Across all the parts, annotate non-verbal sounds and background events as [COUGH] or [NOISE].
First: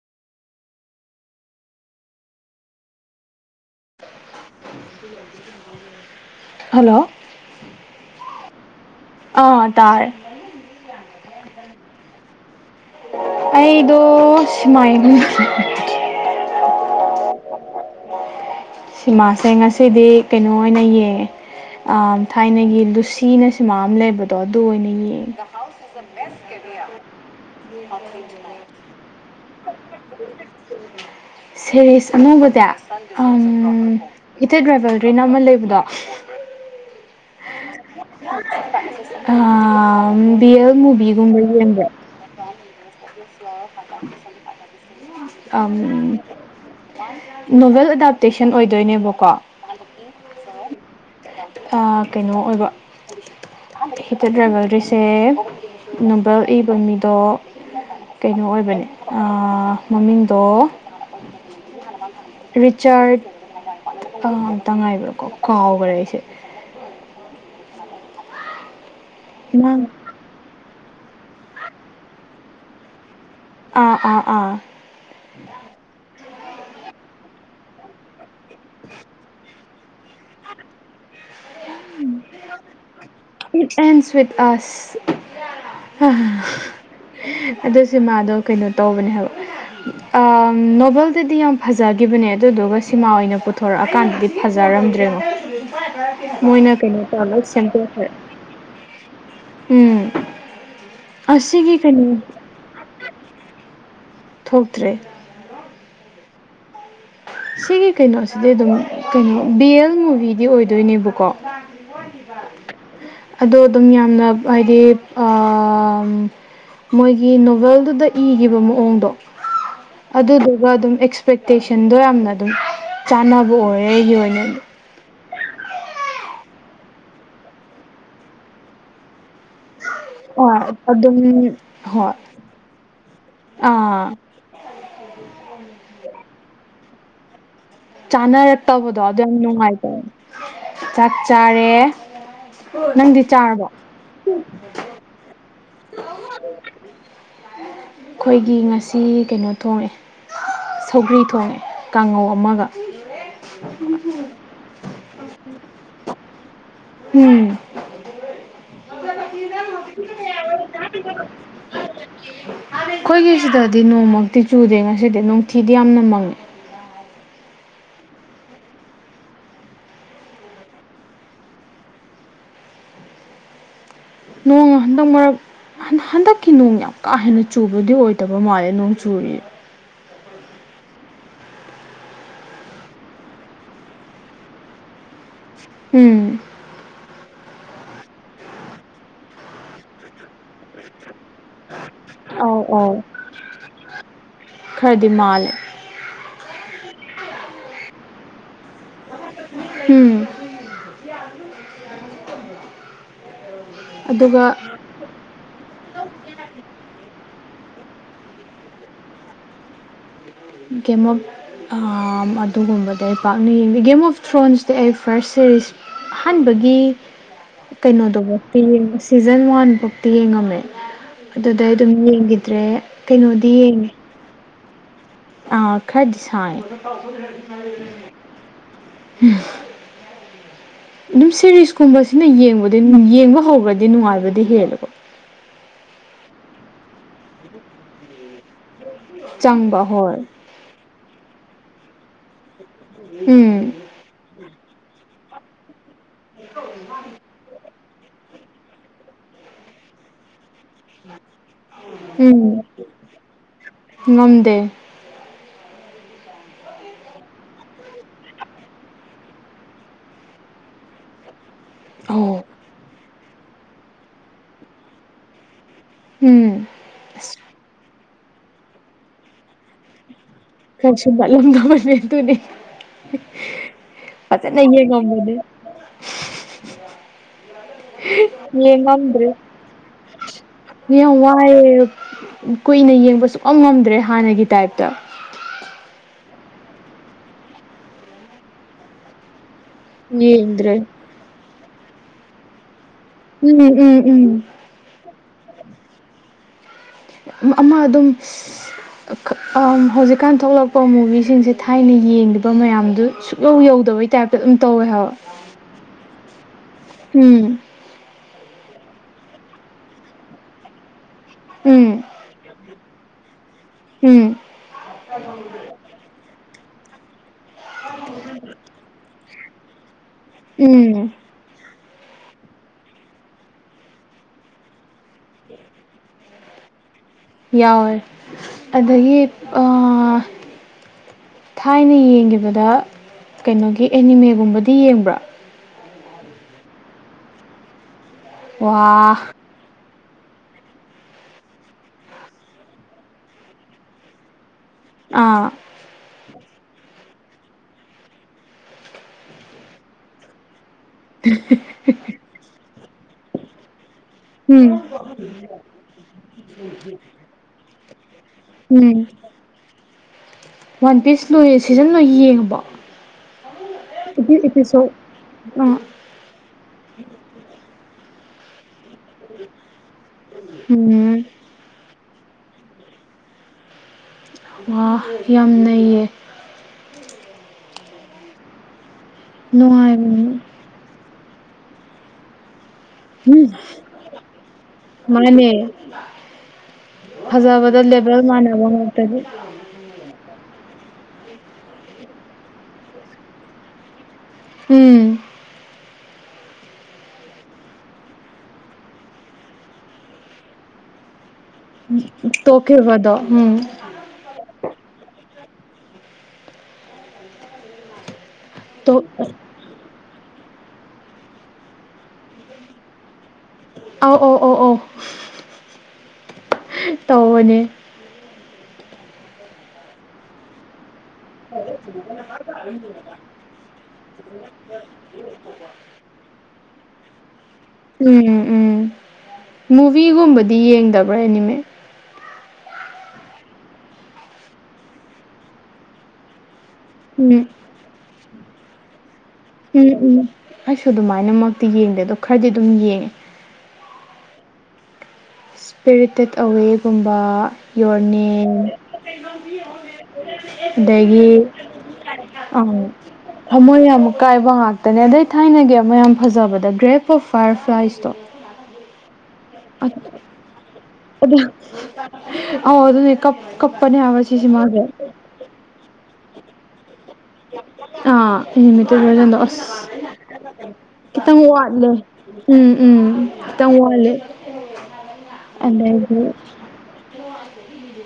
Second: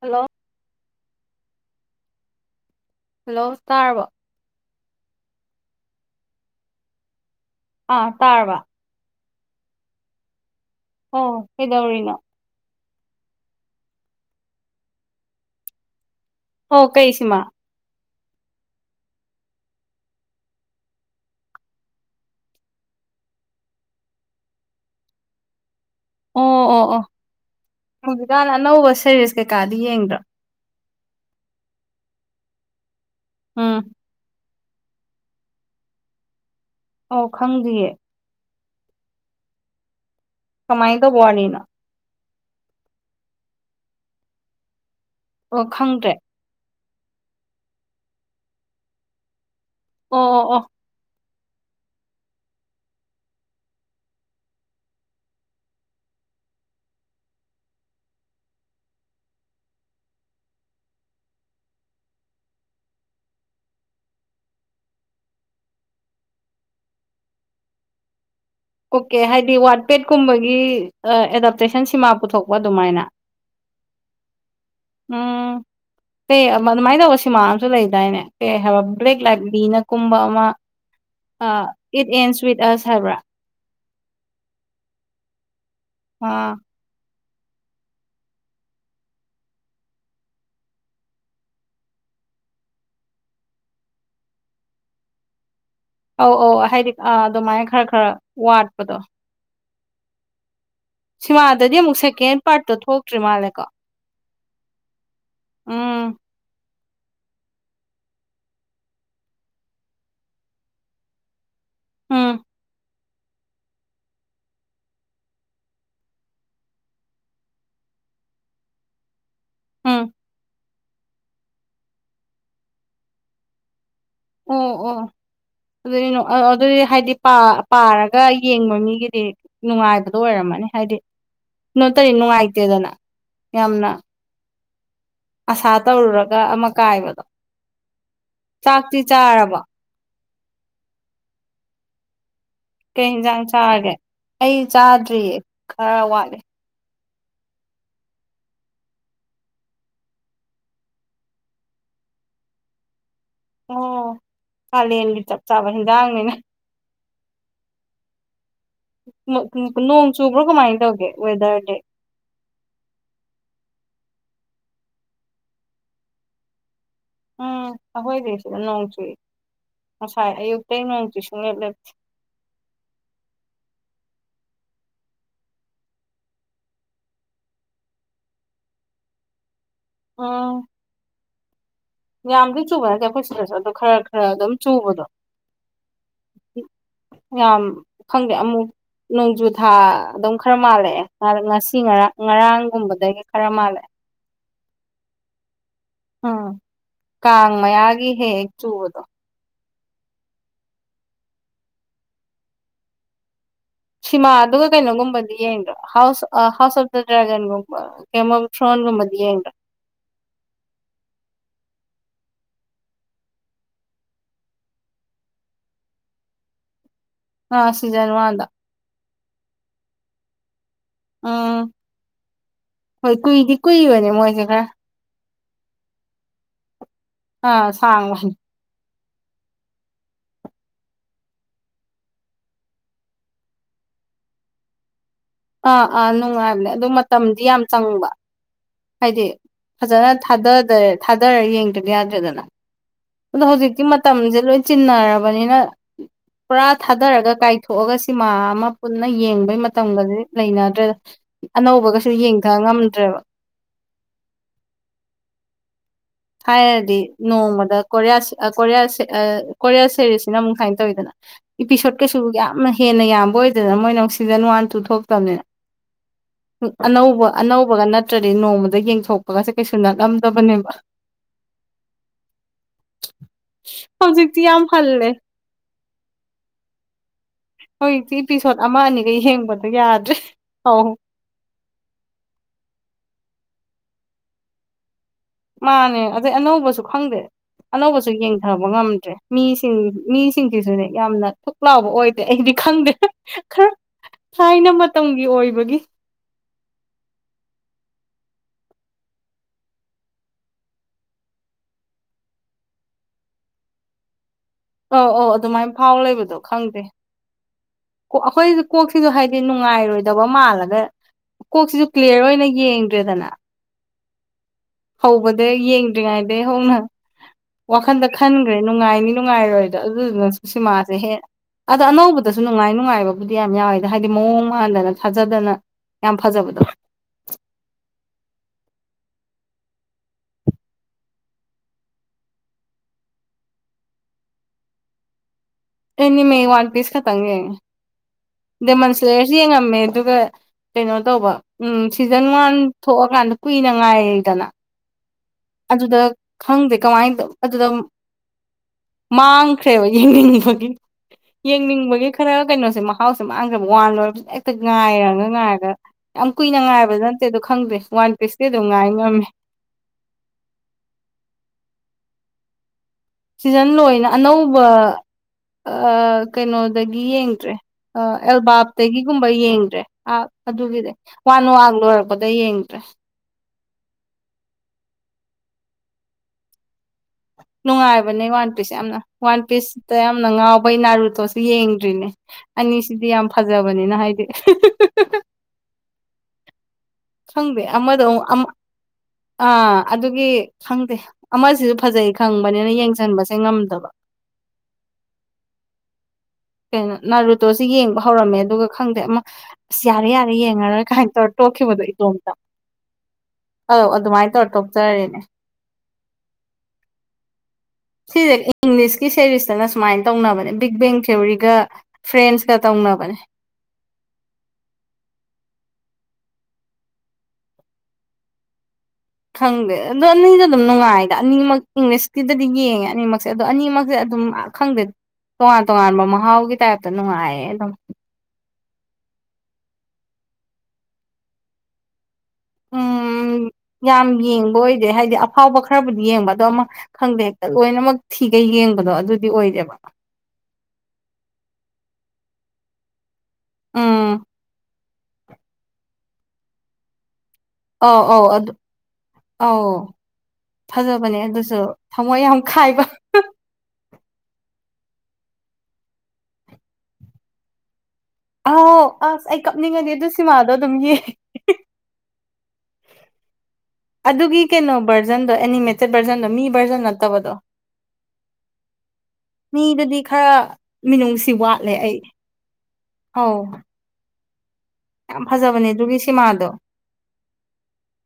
hello hello ꯇꯥꯔꯕꯣ hello ꯑꯥ ꯇꯥꯔꯕ ꯑꯥ ꯇꯥꯔꯦ ꯑꯣ ꯀꯩꯗꯧꯔꯤꯅ ꯑꯩꯗꯣ ꯁꯤꯃꯥ [UNINTELLIGIBLE] ꯀꯩ ꯁꯤꯃꯥ ꯁꯤꯃꯥꯁꯦ ꯉꯁꯤꯗꯤ ꯀꯩꯅꯣ ꯑꯣꯏꯅ ꯌꯦꯡꯌꯦ ꯊꯥꯏꯅꯒꯤ ꯂꯨꯁꯤꯅ ꯁꯤꯃ ꯑꯃ ꯂꯩꯕꯗꯣ ꯑꯗꯨ ꯑꯣꯏꯅ ꯌꯦꯡꯉꯦ ꯑꯣ ꯑꯣ ꯑꯣ ꯍꯧꯖꯤꯛꯀꯥꯟ ꯑꯅꯧꯕ [UNINTELLIGIBLE] ꯁꯦꯔꯤꯁ ꯀꯩꯀꯥꯗꯤ ꯌꯦꯡꯗꯔꯣ ꯁꯦꯔꯤꯁ ꯑꯅꯧꯕꯖꯦ ꯎꯝ ꯎꯝ [UNINTELLIGIBLE] ꯑꯃ ꯂꯩꯕꯗꯣ ꯑꯣ ꯈꯪꯗꯤꯌꯦ ꯑ ꯕꯤ ꯌꯦꯜ ꯀꯃꯥꯏꯅ ꯃꯨꯕꯤ ꯇꯧꯕ ꯒꯨꯝꯕ ꯋꯥꯔꯤꯅꯣ ꯌꯦꯪꯕꯔꯥ ꯑꯣ ꯑꯝ ꯈꯪꯗ꯭ꯔꯦ ꯅꯣꯚꯦꯜ ꯑꯦꯗꯥꯞꯇꯦꯁꯟ ꯑꯣꯏꯗꯣꯏꯅꯦꯕꯀꯣ ꯑꯣ ꯑꯣ ꯑꯣ ꯀꯩꯅꯣ ꯑꯣꯏꯕ ꯍꯤꯇꯠ ꯔꯕꯦꯜꯔꯤꯁꯦ ꯅꯣꯕꯦꯜ ꯏꯕ ꯃꯤꯗꯣ ꯀꯩꯅꯣ ꯑꯣꯏꯕꯅꯦ ꯃꯃꯤꯡꯗꯣ ꯔꯤꯆꯥꯔꯠ ꯑꯝꯇ ꯉꯥꯏꯕ꯭ꯔꯥꯀꯣ ꯀꯥꯎꯈ꯭ꯔꯦ ꯑꯩꯁꯦ ꯑꯣꯀꯦ ꯍꯥꯏꯗꯤ ꯅꯪ ꯋꯥꯔꯠꯄꯦꯠꯀꯨꯝꯕꯒꯤ ꯑꯦꯗꯥꯞꯇꯦꯁꯟ ꯁꯤꯃꯥ ꯄꯨꯊꯣꯛꯄ ꯑꯗꯨꯃꯥꯏꯅ ꯑꯥ ꯑꯥ ꯑꯥ ꯎꯝ ꯑꯗꯨꯃꯥꯏꯅ ꯇꯧꯕ ꯁꯤꯃꯥ ꯑꯃꯁꯨ ꯂꯩꯗꯥꯏꯅꯦ [UNINTELLIGIBLE] ꯀꯨꯝꯕ ꯑꯃ ꯏꯠ ꯑꯦꯟꯁ ꯋꯤꯠ ꯑꯁ ꯍꯥꯏꯕ꯭ꯔꯥ ꯏꯠ ꯑꯦꯟꯁ ꯁꯋꯤꯠ ꯑꯁ ꯑꯥ ꯑꯗꯨ ꯁꯤꯃꯥꯗꯣ ꯀꯩꯅꯣ ꯇꯧꯕꯅꯦ ꯍꯥꯏꯕ ꯑꯝ ꯅꯣꯕꯦꯜꯗꯗꯤ ꯌꯥꯝ ꯐꯖꯒꯤꯕꯅꯦ ꯑꯗꯨꯗꯨꯒ ꯁꯤꯃꯥ ꯑꯣꯏꯅ ꯄꯨꯊꯣꯔꯛꯑꯀꯥꯟꯗꯗꯤ ꯐꯖ ꯔꯝꯗ꯭ꯔꯦꯕꯣ ꯑꯣ ꯍꯥꯏꯗꯤ ꯑꯥ ꯑꯗꯨꯃꯥꯏ ꯈꯔ ꯈꯔ ꯋꯥꯠꯄꯗꯣ ꯎꯝ ꯑꯁꯤꯒꯤ ꯁꯤꯃꯥꯗꯗꯤ ꯑꯃꯨꯛ ꯀꯩꯅꯣ ꯁꯦꯀꯦꯟ ꯄꯥꯔꯠꯇꯣ ꯊꯣꯛꯇ꯭ꯔꯤ ꯃꯥꯜꯂꯦꯀꯣ ꯊꯣꯛꯇ꯭ꯔꯦ ꯎꯝ ꯁꯤꯒꯤ ꯀꯩꯅꯣꯁꯤꯗꯤ ꯑꯗꯨꯝ ꯀꯩꯅꯣ ꯕꯤ ꯑꯦꯜ ꯃꯨꯚꯤꯗꯤ ꯑꯣꯏꯗꯣꯏꯅꯦꯕꯀꯣ ꯎꯝ ꯑꯗꯣ ꯑꯗꯨꯝ ꯌꯥꯝꯅ ꯍꯥꯏꯗꯤ ꯑꯥꯝ ꯃꯣꯏꯒꯤ ꯅꯣꯕꯦꯜꯗꯨꯗ ꯏꯒꯤꯕ ꯃꯑꯣꯡꯗꯣ ꯎꯝ ꯑꯗꯨꯗꯨꯒ ꯑꯗꯨꯝ ꯑꯦꯛꯁꯄꯦꯛꯇꯦꯁꯟꯗꯣ ꯌꯥꯝꯅ ꯑꯗꯨꯝ ꯆꯥꯅꯕ ꯑꯣꯏ ꯔꯦ ꯑꯩꯒꯤ ꯑꯣꯏꯅꯗꯤ ꯑꯗꯨꯅꯤꯅ ꯑꯥ ꯑꯗꯨꯗꯤ ꯍꯥꯏꯗꯤ ꯄꯥ ꯄꯥꯔꯒ ꯌꯦꯡꯕ ꯃꯤꯒꯤꯗꯤ ꯅꯨꯡꯉꯥꯏꯕꯗꯣ ꯍꯣꯏ ꯑꯣꯏꯔꯝꯃꯅꯤ ꯍꯥꯏꯗꯤ ꯑꯗꯨꯝ ꯅꯣꯠꯇꯩ ꯍꯣꯏ ꯅꯨꯡꯉꯥꯏꯇꯦꯗꯅ ꯌꯥꯝꯅ ꯑꯥ [INAUDIBLE] ꯑꯁꯥ ꯇꯧꯔꯨꯔꯒ ꯑꯃꯥ ꯀꯥꯏꯕꯗꯣ ꯆꯥꯅꯔꯞ ꯆꯥꯛꯇꯤ ꯇꯧꯕꯗꯣ ꯑꯗꯨꯅꯤ ꯆꯥꯔꯕꯣ ꯅꯨꯡꯉꯥꯏꯇꯩ ꯆꯥꯛ ꯆꯥꯔꯦ ꯀꯩ ꯅꯪꯗꯤ ꯍꯤꯡꯁꯥꯡ ꯆꯥꯔꯕꯣ ꯆꯥꯔꯒꯦ ꯑꯩ ꯆꯥꯗ꯭ꯔꯤꯌꯦ ꯈꯔ ꯋꯥꯠꯂꯤ ꯈꯣꯏꯒꯤ ꯉꯁꯤ ꯀꯩꯅꯣ ꯊꯣꯡꯉꯦ ꯁꯧꯒ꯭ꯔꯤ ꯊꯣꯡꯉꯦ ꯀꯥꯡꯉꯧ ꯑꯃꯒ ꯑꯣ ꯀꯥꯂꯦꯟꯒꯤ ꯆꯞ ꯆꯥꯕ ꯍꯤꯟꯖꯥꯡꯅꯤꯅꯦ ꯍꯨꯝ ꯅꯣꯡ ꯆꯨꯕ꯭ꯔꯣ ꯀꯃꯥꯏꯟ ꯈꯣꯏꯒꯤ ꯁꯤꯗꯗꯤ ꯅꯣꯡ ꯃꯪ ꯇꯤ ꯆꯨꯗꯦ ꯉꯁꯤꯗꯤ ꯅꯨꯡꯊꯤꯗꯤ ꯌꯥꯝꯅ ꯃꯪꯉꯦ ꯎꯝ ꯑꯩꯈꯣꯏꯗꯤ ꯁꯤꯗ ꯅꯣꯡ ꯆꯨꯏ ꯉꯁꯥꯏ ꯑꯌꯨꯛꯇꯩ ꯅꯣꯡ ꯆꯨ ꯁꯨꯡꯂꯦꯞ ꯂꯦꯞꯇꯦ ꯅꯣꯡ ꯍꯟꯗꯪ ꯃꯔꯛ ꯍꯟ ꯍꯟꯗꯛꯀꯤ ꯅꯣꯡ ꯌꯥꯝ ꯀꯥ ꯍꯦꯟꯅ ꯆꯨꯕꯗꯤ ꯑꯣꯏꯗꯕ ꯃꯥꯜꯂꯦ ꯅꯣꯡ ꯆꯨꯔꯤ ꯑꯥ ꯌꯥꯝꯗꯤ ꯆꯨꯕ ꯅꯠꯇꯦ ꯑꯩꯈꯣꯏ ꯁꯤꯗꯖꯨ ꯑꯗꯣ ꯈꯔ ꯈꯔ ꯑꯗꯨꯝ ꯆꯨꯕꯗꯣ ꯎꯝ ꯌꯥꯝ ꯈꯪꯗꯦ ꯑꯃꯨꯛ ꯅꯣꯡꯖꯨ ꯊꯥ ꯑꯗꯨꯝ ꯈꯔ ꯃꯥꯜꯂꯛꯑꯦ ꯉꯁꯤ ꯉꯔꯥ ꯑꯧ ꯑꯧ ꯉꯔꯥꯡꯒꯨꯝꯕꯗꯒꯤ ꯈꯔ ꯃꯥꯜꯂꯦ ꯈꯔꯗꯤ ꯃꯥꯂꯦ ꯍꯦ ꯍꯦꯛ ꯆꯨꯕꯗꯣ [INAUDIBLE] ꯁꯤꯃꯥ ꯑꯗꯨꯒ ꯀꯩꯅꯣꯒꯨꯝꯕꯗꯤ ꯌꯦꯡꯗ꯭ꯔꯣ ꯍꯥꯎꯁ ꯑꯥ ꯍꯥꯎꯁ ꯑꯣꯐ ꯗꯥ ꯗ꯭ꯔꯦꯒꯟ ꯀꯦꯃꯣꯟ ꯊ꯭ꯔꯣꯟꯒꯨꯝꯕꯗꯤ ꯌꯦꯡꯗ꯭ꯔꯣ ꯒꯦꯃꯣꯛ ꯑꯥ ꯑꯗꯨꯒꯨꯝꯕꯗꯣ ꯑꯩ ꯄꯥꯛꯅ ꯌꯦꯡꯗꯦ ꯒꯦꯝ ꯑꯣꯐ ꯊ꯭ꯔꯣꯟꯁꯇꯤ ꯑꯩ ꯐꯥꯔꯁ ꯁꯦꯔꯤꯁ ꯑꯍꯥꯟꯕꯒꯤ ꯑꯥ ꯁꯤꯖꯟ ꯀꯩꯅꯣꯗꯨ ꯋꯥꯟꯗ ꯕꯥꯎꯇꯤ ꯁꯤꯖꯟ ꯋꯥꯟꯐꯧꯇꯤ ꯌꯦꯡꯉꯝꯃꯦ ꯑꯗꯨꯗꯩ ꯎꯝ ꯑꯗꯨꯝ ꯌꯦꯡꯒꯤꯗ꯭ꯔꯦ ꯍꯣꯏ ꯀꯩꯅꯣꯗꯤ ꯀꯨꯏꯗꯤ ꯌꯦꯡꯉꯦ ꯀꯨꯏꯕꯅꯦ ꯃꯣꯏꯁꯦ ꯈꯔ ꯑꯥ ꯈꯔꯗꯤ ꯁꯥꯡꯉꯦ ꯑꯥ ꯁꯥꯡꯕꯅꯤ [INAUDIBLE] ꯑꯗꯨꯝ ꯁꯦꯔꯤꯁꯀꯨꯝꯕꯁꯤꯅ ꯌꯦꯡꯕꯗꯤ ꯌꯦꯡꯕ ꯍꯧꯧꯕ꯭ꯔꯗꯤ ꯅꯨꯡꯉꯥꯏꯕꯗꯤ ꯍꯦꯜꯂꯦꯕ ꯑꯥ ꯑꯥ ꯅꯨꯡꯉꯥꯏꯕꯅꯦ ꯑꯗꯨ ꯃꯇꯝꯗꯤ ꯌꯥꯝ ꯆꯪꯕ ꯍꯥꯏꯗꯤ ꯆꯪꯕ ꯐꯖꯅ ꯍꯣꯏ ꯊꯥꯗ ꯊꯥꯗꯔ ꯌꯦꯡꯗꯕ ꯌꯥꯗ꯭ꯔꯦꯗꯅ ꯑꯗꯣ ꯎꯝ ꯍꯧꯖꯤꯛꯇꯤ ꯃꯇꯝꯁꯦ ꯂꯣꯏ ꯆꯤꯟꯅꯔꯕꯅꯤꯅ ꯄꯨꯔꯥ ꯊꯥꯗꯔꯒ ꯀꯥꯏ ꯊꯣꯛꯑꯒ ꯁꯤꯃꯥ ꯑꯃ ꯄꯨꯟꯅ ꯌꯦꯡꯕꯩ ꯃꯇꯝꯒꯗꯤ ꯂꯩꯅꯗ꯭ꯔꯦꯗ ꯑꯅꯧꯕꯒꯁꯨ ꯌꯦꯡꯊ ꯎꯝ ꯉꯝꯗ꯭ꯔꯦꯕ ꯉꯝꯗꯦ ꯍꯥꯏꯔꯗꯤ ꯅꯣꯡꯃꯗ ꯀꯣꯔꯤꯌꯥꯣꯔꯤꯌꯥ ꯀꯣꯔꯤꯌꯥ ꯁꯦꯔꯤꯁꯤꯅ ꯑꯃꯨꯛ ꯁꯨꯃꯥꯏꯅ ꯇꯧꯋꯤꯗꯅ ꯏꯄꯤꯁꯣꯠ ꯀꯩꯁꯨ ꯑꯧ ꯌꯥꯝꯅ ꯍꯦꯟꯅ ꯌꯥꯝꯕ ꯑꯣꯏꯗꯗꯅ ꯃꯣꯏꯅ ꯑꯃꯨꯛ ꯁꯤꯖꯟ ꯋꯥꯟ ꯇꯨ ꯊꯣꯛꯇꯕꯅꯤꯅ ꯎꯝ ꯑꯅꯧꯕ ꯑꯁ ꯑꯅꯧꯕꯒ ꯅꯠꯇ꯭ꯔꯗꯤ ꯅꯣꯡꯃꯗ ꯌꯦꯡꯊꯣꯛꯄꯒꯁꯦ ꯀꯩꯁꯨ ꯅꯛꯂꯝꯗ ꯇꯕꯅꯦꯕ ꯅꯠꯂꯝꯗꯕꯅꯦ ꯑꯗꯨꯅꯤ ꯍꯧꯖꯤꯛꯇꯤ ꯐꯖꯅ ꯌꯥꯝ ꯌꯦꯉꯝ ꯍꯜꯂꯦ ꯕꯅꯦ ꯍꯧꯖꯤꯛꯇꯤ ꯏꯄꯤꯁꯣꯠ ꯑꯃ ꯑꯅꯤꯒ ꯂꯦꯃꯝꯗꯔꯑꯦ ꯌꯦꯡꯕꯗꯣ ꯌꯥꯗ꯭ꯔꯦ ꯍꯧ ꯌꯥꯝ ꯋꯥꯏꯌꯦ ꯀꯨꯏꯅ ꯌꯦꯡꯕ ꯁꯨꯑꯝ ꯉꯝꯗ꯭ꯔꯦ ꯍꯥꯟꯅꯒꯤ ꯇꯥꯏꯞꯇ ꯃꯥꯅꯦ ꯑꯗꯩ ꯑꯅꯧꯕꯁꯨ ꯈꯪꯗꯦ ꯑꯅꯧꯕꯁꯨ ꯌꯦꯡꯊꯕ ꯉꯝꯗ꯭ꯔꯦ ꯃꯤ ꯁꯤꯡ ꯌꯦꯡꯗ꯭ꯔꯦ ꯃꯤꯁꯤꯡꯁꯤꯁꯨꯅꯦ ꯌꯥꯝꯅ ꯊꯨꯛ ꯂꯥꯎꯕ ꯑꯣꯏꯗꯦ ꯑꯩꯗꯤ ꯈꯪꯗꯦ ꯎꯝ ꯈꯔ ꯎꯝ ꯎꯝ ꯊꯥꯏꯅ ꯃꯇꯝꯒꯤ ꯑꯣꯏꯕꯒꯤ ꯑꯃ ꯑꯗꯨꯝ ꯍꯧꯖꯤꯛꯀꯥꯟ ꯊꯣꯛꯂꯛꯄ ꯃꯨꯚꯤꯁꯤꯡꯁꯦ ꯊꯥꯏꯅ ꯌꯦꯡꯗꯕ ꯃꯌꯥꯝꯗꯨ ꯁꯨꯛꯌꯧ ꯌꯧꯗꯕꯩ ꯇꯥꯏꯞ ꯑꯧ ꯑꯧ ꯑꯗꯨꯃꯥꯏꯅ ꯐꯥꯎ ꯂꯩꯕꯗꯣ ꯈꯪꯗꯦ ꯎꯝ ꯑꯩꯈꯣꯏ ꯀꯣꯛꯁꯤꯁꯨ ꯍꯥꯏꯗꯤ ꯅꯨꯡꯉꯥꯏꯔꯣꯏꯗꯕ ꯃꯥꯜꯂꯒ ꯀꯣꯛꯁꯤꯁꯨ ꯎꯝ ꯀ꯭ꯂꯤꯌꯥꯔ ꯑꯣꯏꯅ ꯌꯦꯡ ꯗꯦꯗꯅ ꯎꯝ ꯍꯧꯕꯗ ꯌꯦꯡꯗ꯭ꯔꯤꯉꯩꯗ ꯍꯧꯅ ꯋꯥꯈꯟꯗ ꯈꯟꯈ꯭ꯔꯦ ꯅꯨꯡꯉꯥꯏꯅꯤ ꯅꯨꯡꯉꯥꯏꯔꯣꯏꯗꯣ ꯑꯗꯨ ꯑꯗꯨꯗꯨꯅꯥ ꯁꯤꯃꯁꯤ ꯎꯝ ꯍꯦꯟꯅꯥ ꯑꯗ ꯑꯅꯧꯕꯗꯁꯨ ꯅꯨꯡꯉꯥꯏ ꯅꯨꯡꯉꯥꯏꯕꯕꯨꯗꯤ ꯌꯥꯝ ꯌꯥꯎꯋꯦꯗ ꯍꯥꯏꯗꯤ ꯃꯑꯣꯡ ꯃꯥꯟꯗꯅ ꯊꯥꯖꯗꯅ ꯌꯥꯝ ꯐꯖꯕꯗꯣ ꯌꯥꯎꯋꯦ ꯑꯗꯒꯤ ꯊꯥꯏꯅ ꯌꯦꯡꯈꯤꯕꯗ ꯀꯩꯅꯣꯒꯤ ꯑꯦꯅꯤꯃꯦꯒꯨꯝꯕꯗꯤ ꯌꯦꯡꯕ꯭ꯔꯥ ꯑꯦꯅꯤꯃꯤ ꯋꯥꯟ ꯄꯤꯁ ꯈꯛꯇꯪ ꯌꯦꯡꯉꯦ ꯋꯥ ꯗꯦꯃꯣꯟꯁ꯭ꯂꯦꯔꯁꯨ ꯌꯦꯡꯉꯝꯃꯦ ꯑꯗꯨꯒ ꯀꯩꯅꯣ ꯇꯧꯕ ꯎꯝ ꯁꯤꯖꯟ ꯋꯥꯟ ꯊꯣꯛꯑꯀꯥꯟꯗ ꯀꯨꯏꯅ ꯉꯥꯏꯗꯅ ꯑꯥ ꯑꯗꯨꯗ ꯈꯪꯗꯦ ꯀꯃꯥꯏꯅ ꯑꯗꯨꯗ ꯃꯥꯡꯈ꯭ꯔꯦꯕ ꯌꯦꯡꯅꯤꯡꯕꯒꯤ ꯌꯦꯡꯅꯤꯡꯕꯒꯤ ꯈꯔ ꯀꯩꯅꯣꯁꯦ ꯃꯍꯥꯎꯁꯦ ꯃꯥꯡꯒꯔ꯭ꯦ ꯋꯥꯜ ꯂꯣꯏ ꯍꯦꯛꯇ ꯎꯝ ꯉꯥꯏꯔꯒ ꯉꯥꯏꯔꯒ ꯌꯥꯝ ꯀꯨꯏꯅ ꯉꯥꯏꯕꯗ ꯅꯠꯇꯦ ꯑꯗꯣ ꯈꯪꯗ꯭ꯔꯦ ꯋꯥꯟ ꯄꯤꯁꯇ ꯑꯗꯨꯝ ꯉꯥꯏ ꯎꯝ ꯉꯝꯃꯦ ꯋꯥꯟ ꯄꯤꯁ ꯂꯣꯏ ꯁꯤꯖꯟ ꯂꯣꯏ ꯌꯦꯡꯉꯕ ꯁꯤꯖꯟ ꯂꯣꯏꯅ ꯑꯅꯧꯕ ꯀꯩꯅꯣꯗꯒꯤ ꯌꯦꯡꯗ꯭ꯔꯦ ꯑꯦꯜꯕꯥꯞꯇꯒꯤꯒꯨꯝꯕ ꯌꯦꯡꯗ꯭ꯔꯦ ꯑꯗꯨꯒꯤꯗꯤ ꯎꯝ ꯋꯥꯅ ꯋꯥꯡ ꯂꯣꯏꯔꯕ ꯑꯗꯩꯩ ꯌꯦꯡꯗꯔ꯭ꯦ ꯋꯥ ꯌꯥꯝ ꯅꯩꯌꯦ ꯅꯨꯡꯉꯥꯏꯕꯅꯦ ꯋꯥꯟ ꯄꯤꯁ ꯌꯥꯝꯅ ꯋꯥꯟ ꯄꯤꯁꯇ ꯌꯥꯝꯅ ꯅꯨꯡꯉꯥꯏꯕꯅꯤ ꯉꯥꯎꯕꯩ ꯅꯥꯔꯨ ꯇꯣ ꯌꯦꯡꯗ꯭ꯔꯤꯅꯦ ꯑꯅꯤꯁꯤꯗꯤ ꯌꯥꯝ ꯎꯝ ꯐꯖꯕꯅꯤꯅ ꯍꯥꯏꯗꯤ [INAUDIBLE] ꯈꯪꯗꯦ ꯐꯖꯕꯗ ꯑꯃꯗꯣ ꯂꯦꯚꯦꯜ ꯃꯨꯛ ꯑꯝ ꯃꯥꯟꯅꯕ ꯉꯥꯛꯇꯅꯤ ꯑꯥ ꯑꯗꯨꯒꯤ ꯈꯪꯗꯦ ꯑꯃꯥꯁꯤꯁꯨ ꯐꯖꯩ ꯈꯪꯕꯅꯤꯅ ꯌꯦꯡꯖꯟꯕꯖꯦ ꯉꯝꯗꯕ ꯎꯝ ꯀꯩꯅꯣ ꯅꯥꯔꯨꯇꯣꯁꯦ ꯌꯦꯡꯕ ꯍꯧꯔꯝꯃꯦ ꯑꯗꯨꯒ ꯈꯪꯗꯦ ꯑꯃꯥ ꯑꯁ ꯌꯥꯔꯦ ꯌꯥꯔꯦ ꯌꯦꯡꯉꯔꯣꯏ ꯀꯥꯏꯟ ꯇꯧꯔ ꯇꯣꯛꯈꯤꯕꯗꯣ ꯏꯇꯣꯝꯇ ꯇꯣꯛꯈꯤꯕꯗꯣ ꯎꯝ ꯑꯥ ꯑꯗꯨꯃꯥꯏ ꯇꯧꯔ ꯇꯣꯛꯆꯔꯤꯅꯦ ꯁꯤꯖꯦ ꯇꯣꯛ ꯏꯪꯂꯤꯁꯀꯤ ꯁꯦꯔꯤꯁꯇꯅ ꯁꯨꯃꯥꯏ ꯇꯧꯅꯕꯅꯦ ꯕꯤꯛ ꯕꯦꯡ ꯊꯤꯑꯣꯔꯤꯒ ꯐ꯭ꯔꯦꯟꯁꯀ ꯇꯧꯅꯕꯅꯦ ꯑꯧ ꯑꯣ ꯑꯣ ꯑꯣ ꯇꯧꯕꯅꯦ ꯈꯪꯗꯦ ꯑꯗꯣ ꯑꯅꯤꯖꯨ ꯑꯗꯨꯝ ꯅꯨꯡꯉꯥꯏꯗ ꯑꯅꯤꯃꯛ ꯏꯪꯂꯤꯁꯀꯤꯗꯗꯤ ꯌꯦꯡꯉꯦ ꯑꯅꯤꯃꯛꯁꯦ ꯑꯗꯣ ꯑꯅꯤꯃꯛꯁꯦ ꯑꯗꯨꯝ ꯈꯪꯗꯦ ꯇꯣꯉꯥꯟ ꯇꯣꯉꯥꯟꯕ ꯃꯍꯥꯎꯒꯤ ꯇꯥꯏꯞꯇ ꯅꯨꯡꯉꯥꯏꯌꯦ ꯑꯗꯨꯝ ꯎꯝ ꯎꯝ ꯃꯨꯚꯤꯒꯨꯝꯕꯗꯤ ꯌꯦꯡꯗꯕ꯭ꯔꯥ ꯑꯦꯅꯤꯃꯦ ꯎꯝ ꯌꯥꯝ ꯌꯦꯡꯕ ꯑꯣꯏꯗꯦ ꯍꯥꯏꯗꯤ ꯑꯐꯥꯎꯕ ꯈꯔꯕꯨꯗꯤ ꯌꯦꯡꯕ ꯑꯗꯣ ꯑꯃꯥ ꯈꯪꯗꯦ ꯎꯝ ꯍꯦꯛꯇ ꯂꯣꯏꯅꯃꯛ ꯊꯤꯒꯩ ꯌꯦꯡꯕꯗꯣ ꯑꯗꯨ ꯎꯝ ꯎꯝ ꯑꯩꯁꯨ ꯑꯗꯨꯃꯥꯏꯅꯃꯛꯇꯤ ꯌꯦꯡꯗꯦ ꯑꯗꯣ ꯈꯔꯗꯤ ꯑꯗꯨꯝ ꯌꯦꯡꯉꯦ ꯎꯝ ꯁ꯭ꯄꯤꯔꯤꯇꯦꯠ ꯑꯋꯦꯒꯨꯝꯕ ꯑꯧ ꯑꯧ ꯌ꯭ꯔꯣꯅꯦ ꯑꯗꯨ ꯑꯧ ꯐꯖꯕꯅꯦ ꯑꯗꯒꯤ ꯑꯗꯨꯁꯨ ꯊꯃꯣꯏ ꯌꯥꯝ ꯑꯧ ꯈꯥꯏꯕ ꯊꯃꯣꯏ ꯌꯃꯛ ꯀꯥꯏꯕ ꯉꯥꯛꯇꯅꯦ ꯑꯗꯩ ꯊꯥꯏꯅꯒꯤ ꯑꯃꯥ ꯌꯥꯝ ꯐꯖꯕꯗ ꯒ꯭ꯔꯦꯞ ꯑꯣꯐ ꯐꯥꯏꯌꯔ ꯐ꯭ꯂꯥꯏꯁ ꯑꯥꯎ ꯑꯁ ꯑꯩ ꯀꯞꯅꯤꯡꯉꯗꯤ ꯑꯗꯨ ꯁꯤꯃꯥꯗꯣ ꯑꯗꯨꯝ ꯌꯦꯡ ꯑꯧ ꯑꯗꯨꯅꯦ ꯀꯞ ꯀꯞꯄꯅꯦ ꯍꯥꯏꯕ ꯁꯤꯁꯦ ꯑꯗꯨꯒꯤ ꯀꯩꯅꯣ ꯃꯥꯁꯦ ꯚꯔꯖꯟꯗꯣ ꯑꯦꯅꯤꯃꯦꯇꯦꯠ ꯚꯔꯖꯟꯗꯣ ꯃꯤ ꯚꯔꯖꯟ ꯇꯕꯗꯣ ꯑꯥ ꯑꯦꯅꯤꯃꯦꯇꯦꯠ ꯚꯔꯖꯟꯗꯣ ꯑꯁ ꯈꯔ ꯃꯤꯅꯨꯡꯁꯤ ꯈꯤꯇꯪ ꯋꯥꯠꯂꯦ ꯑꯩ ꯎꯝ ꯎꯝ ꯑꯧ ꯈꯤꯇꯪ ꯋꯥꯠꯂꯦ ꯌꯥꯝ ꯐꯖꯕꯅꯦ ꯑꯗꯨꯒꯤ ꯁꯤꯃꯥꯗꯣ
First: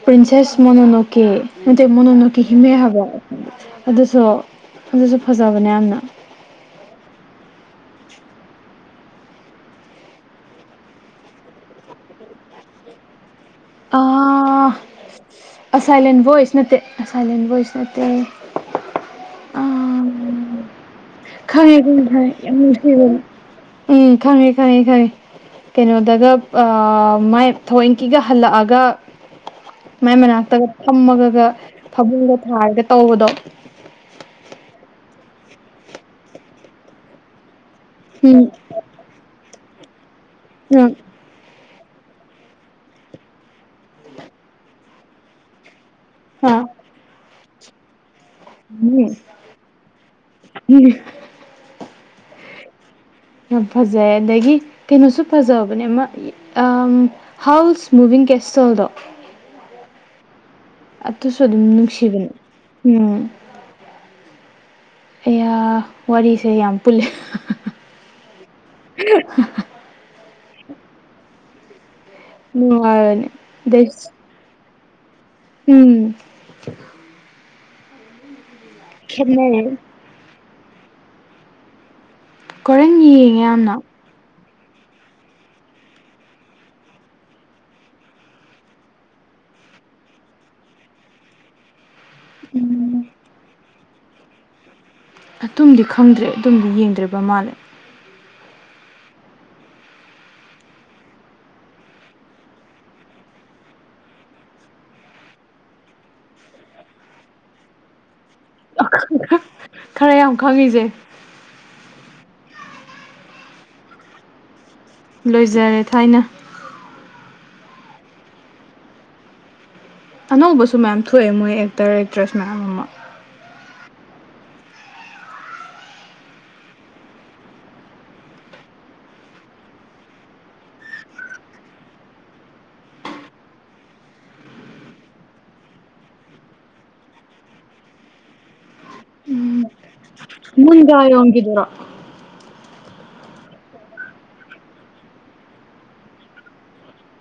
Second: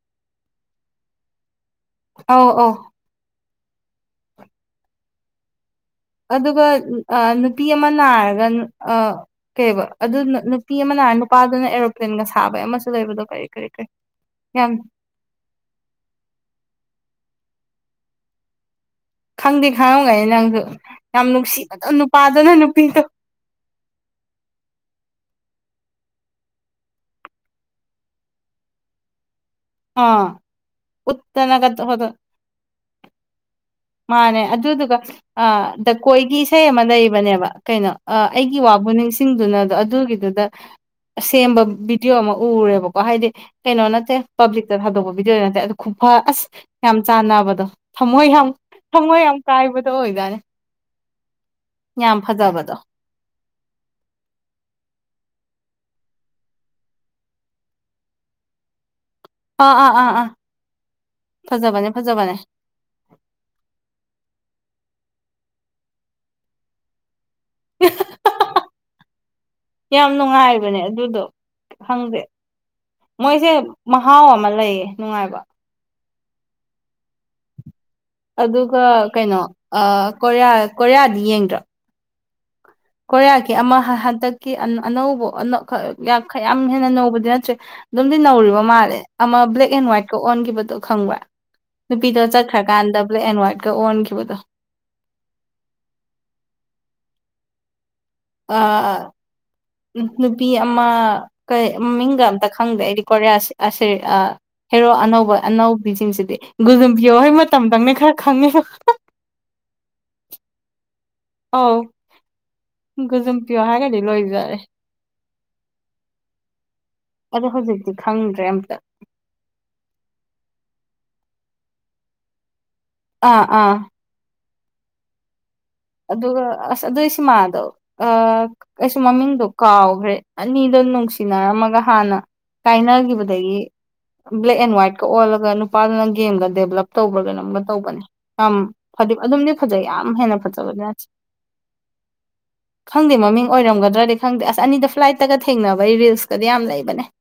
ꯄꯔꯤꯟꯁꯦꯁ ꯃꯣꯅꯣ ꯅꯣꯀꯤ ꯅꯠꯇꯦ ꯃꯣꯅꯣꯅꯣꯀꯤ ꯑꯧ ꯑꯧ ꯍꯤꯡꯂꯩ ꯍꯥꯏꯕ ꯑꯗꯨꯁꯨ ꯑꯗꯨꯁꯨ ꯐꯖꯕꯅꯦ ꯌꯥꯝꯅ ꯑꯗꯨꯒ ꯑꯥ ꯅꯨꯄꯤ ꯑꯃꯥ ꯅꯥꯔꯒꯟ ꯑꯥ ꯀꯩꯕ ꯑꯗꯨ ꯅꯥ ꯅꯨꯄꯤ ꯑꯃꯥ ꯅꯥꯔ ꯅꯨꯄꯥꯗꯨꯅ ꯑꯦꯔꯣꯄ꯭ꯂꯦꯟꯒ ꯁꯥꯕꯩ ꯑꯃꯁꯨ ꯂꯩꯕꯗꯣ ꯀꯔꯤ ꯀꯔꯤ ꯀꯔꯤ ꯑꯥ ꯌꯥꯝ ꯑꯁꯥꯏꯂꯦꯟ ꯚꯣꯏꯁ ꯅꯠꯇꯦ ꯑꯁꯥꯏꯂꯦꯟ ꯚꯣꯏꯁ ꯅꯠꯇꯦ ꯈꯪꯗꯤ ꯑꯥ ꯈꯪꯉꯝꯒꯅꯤ ꯅꯪꯁꯨ ꯌꯥꯝ ꯈꯪꯉꯦ ꯅꯨꯡꯁꯤꯕꯗꯣ ꯈꯪꯉꯦ ꯅꯨꯄꯥꯗꯨꯅ ꯅꯨꯄꯤꯗꯣ ꯈꯪꯉꯦ [UNINTELLIGIBLE] ꯎꯝ ꯈꯪꯉꯦ ꯈꯪꯉꯦ ꯈꯪꯉꯦ ꯀꯩꯅꯣꯗꯒ ꯑꯥ ꯃꯥꯏ ꯊꯋꯣꯏꯟꯀꯤꯒ ꯍꯜꯂꯛꯑꯒ ꯃꯥꯏ ꯑꯥ ꯃꯅꯥꯛꯇꯒ ꯐꯝꯃꯒꯥꯒ ꯎꯠꯇꯅꯒ ꯇꯧꯕꯗꯣ ꯐꯕꯨꯡꯒ ꯊꯥꯔꯒ ꯇꯧꯕꯗꯣ ꯃꯥꯅꯦ ꯑꯗꯨꯗꯨꯒ ꯑꯥ ꯗꯥ ꯀꯣꯏꯒꯤ ꯏꯁꯩ ꯑꯃꯥ ꯂꯩꯕꯅꯦꯕ ꯀꯩꯅꯣ ꯑꯥ ꯎꯝ ꯑꯩꯒꯤ ꯋꯥꯕꯨ ꯅꯤꯡꯁꯤꯡꯗꯨꯅ ꯗꯣ ꯑꯗꯨꯒꯤꯗꯨꯗ ꯎꯝ ꯁꯦꯝꯕ ꯕꯤꯗꯤꯑꯣ ꯑꯃꯥ ꯎꯔꯦꯕꯀꯣ ꯍꯥꯏꯗꯤ ꯀꯩꯅꯣ ꯅꯠꯇꯦ ꯄꯕ꯭ꯂꯤꯛꯇ ꯊꯥꯗꯣꯛꯄ ꯚꯤꯗꯤꯌꯣ ꯅꯠꯇꯦ ꯑꯗꯣ ꯈꯨꯐꯥ ꯑꯁ ꯍꯥ ꯌꯥꯝ ꯆꯥꯟꯅꯕꯗꯣ ꯊꯃꯣꯏ ꯌꯥꯝ ꯊꯝꯃꯣꯏ ꯌꯥꯝ ꯀꯥꯏꯕꯗꯣ ꯑꯣꯏꯖꯅꯦ ꯌꯥꯝ ꯐꯖꯕꯗꯣ ꯌꯥꯝ ꯐꯖꯩ ꯑꯗꯒꯤ ꯀꯩꯅꯣꯁꯨ ꯐꯖꯕꯅꯦ ꯑꯃꯥ ꯑꯝ ꯍꯥꯎꯁ ꯃꯨꯚꯤꯡ ꯀꯦꯁꯇꯜꯗꯣ ꯑꯥ ꯑꯥ ꯑꯥ ꯑꯗꯨꯁꯨ ꯑꯗꯨꯝ ꯐꯖꯕꯅꯦ ꯅꯨꯡꯁꯤꯕꯅꯤ ꯐꯖꯕꯅꯦ ꯎꯝ ꯑꯌꯥ ꯋꯥꯔꯤꯁꯦ ꯌꯥꯝ ꯄꯨꯜꯂꯦ ꯏꯍꯥꯍꯥꯍꯥꯍꯥ ꯌꯥꯝ ꯅꯨꯡꯉꯥꯏꯕꯅꯦ ꯑꯗꯨꯗꯣ ꯈꯪꯗꯦ ꯅꯨꯡꯉꯥꯏꯕꯅꯦ ꯃꯣꯏꯖꯦ ꯑꯗꯩ ꯃꯍꯥꯎ ꯑꯃ ꯂꯩꯌꯦ ꯅꯨꯡꯉꯥꯏꯕ ꯎꯝ ꯑꯗꯨꯒ ꯀꯩꯅꯣ ꯈꯦꯠꯅꯔꯦ ꯑꯥ ꯀꯣꯔꯤꯌ ꯀꯣꯔꯤꯌꯗꯤ ꯌꯦꯡꯗ꯭ꯔꯣ ꯀꯣꯔꯦꯟ ꯌꯦꯡꯉꯦ ꯀꯣꯔꯤꯌꯒꯤ ꯌꯥꯝꯅ ꯑꯃ ꯍꯥ ꯍꯥ ꯍꯟꯇꯛ ꯑꯅ ꯑꯅꯧꯕ ꯌꯥꯝ ꯍꯦꯟꯅ ꯅꯧꯕꯗꯤ ꯅꯠꯇ꯭ꯔꯦ ꯑꯗꯨꯝꯗꯤ ꯅꯧꯔꯤꯕ ꯃꯜꯂꯦ ꯑꯃ ꯕ꯭ꯂꯦꯛ ꯑꯦꯟ ꯋꯥ꯭ꯏꯠꯀ ꯑꯣꯟꯒꯤꯕꯗꯣ ꯈꯪꯕ꯭ꯔ ꯅꯨꯄꯤꯗꯣ ꯆꯠꯈ꯭ꯔꯀꯥꯟꯗ ꯕ꯭ꯂꯦꯛ ꯑꯦꯟ ꯍ꯭ꯋꯥꯏꯠꯀ ꯑꯣꯟꯒꯤꯕꯗꯣ ꯑꯗꯨꯝꯗꯤ ꯈꯪꯗ꯭ꯔꯦ ꯑꯗꯨꯝꯗꯤ ꯌꯦꯡꯗ꯭ꯔꯦꯕ ꯃꯜꯂꯦ ꯑꯥꯑ ꯅꯨꯄꯤ ꯑꯃ ꯀꯩ ꯃꯃꯤꯡꯒ ꯑꯝꯇ ꯈꯪꯗꯦ ꯑꯩꯗꯤ ꯀꯣꯔꯤꯌꯥ ꯁꯦ ꯑꯥ ꯍꯦꯔꯣ ꯑꯅꯧꯕ ꯑꯅꯧꯕꯤꯁꯤꯡꯖꯤꯗꯤ ꯒꯨꯖꯨꯝꯕꯤꯌꯣ ꯍꯣꯏ ꯃꯇꯝꯗꯪꯅꯦ ꯈꯔ ꯈꯪꯉꯦꯕ ꯈꯪ ꯈ ꯈꯔ ꯌꯥꯝ ꯈꯪꯉꯤꯖꯦ ꯑꯧ ꯒꯨꯖꯨꯝ ꯄꯤꯌꯣ ꯍꯥꯏꯒ꯭ꯔꯗꯤ ꯂꯣꯏꯖꯔꯦ ꯂꯣꯏꯖꯔꯦ ꯊꯥꯏꯅ ꯑꯗꯣ ꯍꯧꯖꯤꯛꯇꯤ ꯈꯪꯗ꯭ꯔꯦ ꯑꯝꯇ ꯑꯅꯧꯕꯁꯨ ꯃꯌꯥꯝ ꯊꯣꯛꯑꯦ ꯃꯣꯏ ꯑꯦꯛꯇꯔ ꯑꯦꯛꯇ꯭ꯔꯦꯁ ꯃꯌꯥꯝ ꯑꯃ ꯑꯥ ꯑꯥ ꯑꯗꯨꯒ ꯑꯁ ꯑꯗꯨꯏ ꯁꯤꯃꯗꯣ ꯑꯥ ꯑꯩꯁꯨ ꯃꯃꯤꯡꯗꯣ ꯀꯥꯎꯒ꯭ꯔꯦ ꯑꯅꯤꯗꯣ ꯅꯨꯡꯁꯤꯅꯔꯝꯃꯒ ꯍꯥꯟꯅ ꯀꯥꯏꯅꯒꯤꯕꯗꯒꯤ ꯕ꯭ꯂꯦꯛ ꯑꯦꯟ ꯋꯥ꯭ꯏꯠꯀ ꯑꯣꯜꯂꯒ ꯅꯨꯄꯥꯗꯨꯅ ꯒꯦꯝꯒ ꯗꯦꯕꯂꯞ ꯇꯧꯕ꯭ꯔ ꯀꯩꯅꯣꯝꯒ ꯇꯧꯕꯅꯦ ꯌꯥꯝ ꯑꯗꯨꯝꯗꯤ ꯐꯖꯩ ꯌꯥꯝ ꯍꯦꯟꯅ ꯐꯖꯕꯗꯤ ꯃꯟꯗ ꯅꯠꯇꯦ ꯌꯣꯡꯒꯤꯗꯔꯣ ꯈꯪꯗꯦ ꯃꯃꯤꯡ ꯑꯣꯏꯔꯝꯒꯗ꯭ꯔꯗꯤ ꯈꯪꯗꯦ ꯑꯁ ꯑꯅꯤꯗꯣ ꯐ꯭ꯂꯥꯏꯠꯇꯒ ꯊꯦꯡꯅꯕꯒꯤ ꯔꯤꯜꯁꯀꯗꯤ ꯌꯥꯝ ꯂꯩꯕꯅꯦ [INAUDIBLE]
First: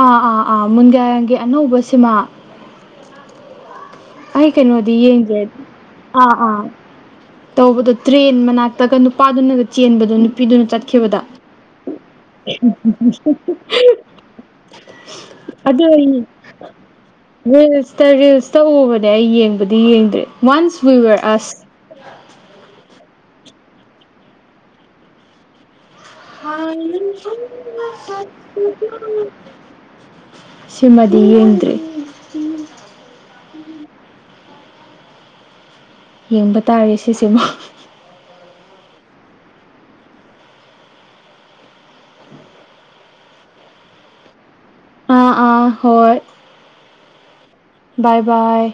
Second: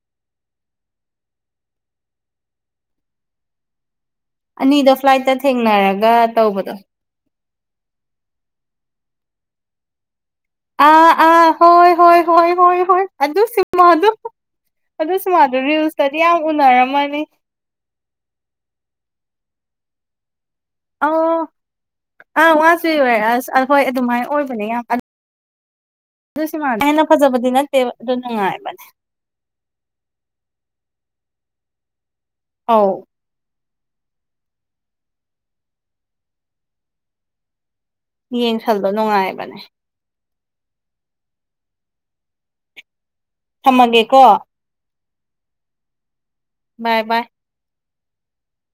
ꯑꯥ ꯑꯥ ꯑꯥ ꯃꯨꯟꯒꯏꯔꯟꯒꯤ ꯑꯅꯧꯕ ꯁꯤꯃꯥ ꯑꯩ ꯑꯅꯤꯗꯣ ꯀꯩꯩꯅꯣꯗꯤ ꯐ꯭ꯂꯥꯏꯠꯇ ꯌꯦꯡꯗ꯭ꯔꯦ ꯊꯦꯡꯅꯔꯒ ꯑꯥ ꯑꯥ ꯇꯧꯕꯗꯣ ꯇꯧꯕꯗꯣ ꯇ꯭ꯔꯦꯟ ꯃꯅꯥꯛꯇꯒ ꯅꯨꯄꯥꯗꯨꯅꯒ ꯆꯦꯟꯕꯗꯣ ꯅꯨꯄꯤꯗꯨꯅ ꯑꯥ ꯆꯠꯈꯤꯕꯗ ꯑꯥ ꯍꯣꯏ ꯍꯣꯏ ꯍꯣꯏ ꯍꯣꯏ ꯍꯣꯏ ꯑꯗꯨ ꯁꯤꯃꯥꯗꯣ ꯑꯗꯨ ꯁꯤꯃꯥꯗꯣ ꯑꯗꯨ ꯑꯩ ꯔꯤꯜꯁꯇꯗꯤ ꯌꯥꯝ ꯎꯅꯔꯝꯃꯅꯤ ꯔꯤꯜꯁꯇ ꯔꯤꯜꯁꯇ ꯎꯕꯅꯦ ꯑꯩ ꯑꯩ ꯌꯦꯡꯕꯗꯤ ꯌꯦꯡꯗ꯭ꯔꯤ ꯋꯥꯟꯁ ꯋꯤꯋꯣꯌꯔ ꯑꯁ ꯋꯤꯋꯣꯌꯔ ꯑꯁ ꯍꯣꯏ ꯑꯗꯨꯃꯥꯏꯟ ꯑꯣꯏꯕꯅꯦ ꯌꯥꯝ ꯑꯗꯨ ꯁꯤꯃꯥꯗꯣ ꯀꯥ ꯍꯦꯟꯅ ꯐꯖꯕꯗꯤ ꯅꯠꯇꯦꯕ ꯑꯗꯨ ꯅꯨꯡꯉꯥꯏꯕꯅꯦ [UNINTELLIGIBLE] ꯁꯤꯃꯗꯤ ꯌꯦꯡꯗ꯭ꯔꯤ ꯑꯥꯎ ꯌꯦꯡꯕ ꯇꯥꯔꯦ ꯁꯤꯁꯤꯃ ꯌꯦꯡꯁꯟꯂꯣ ꯅꯨꯡꯉꯥꯏꯕꯅꯦ ꯊꯝꯃꯒꯦꯀꯣ ꯑꯥ ꯑꯥ ꯍꯣꯏ ꯕꯥꯏ ꯕꯥꯏ ꯕꯥꯏ ꯕꯥꯏ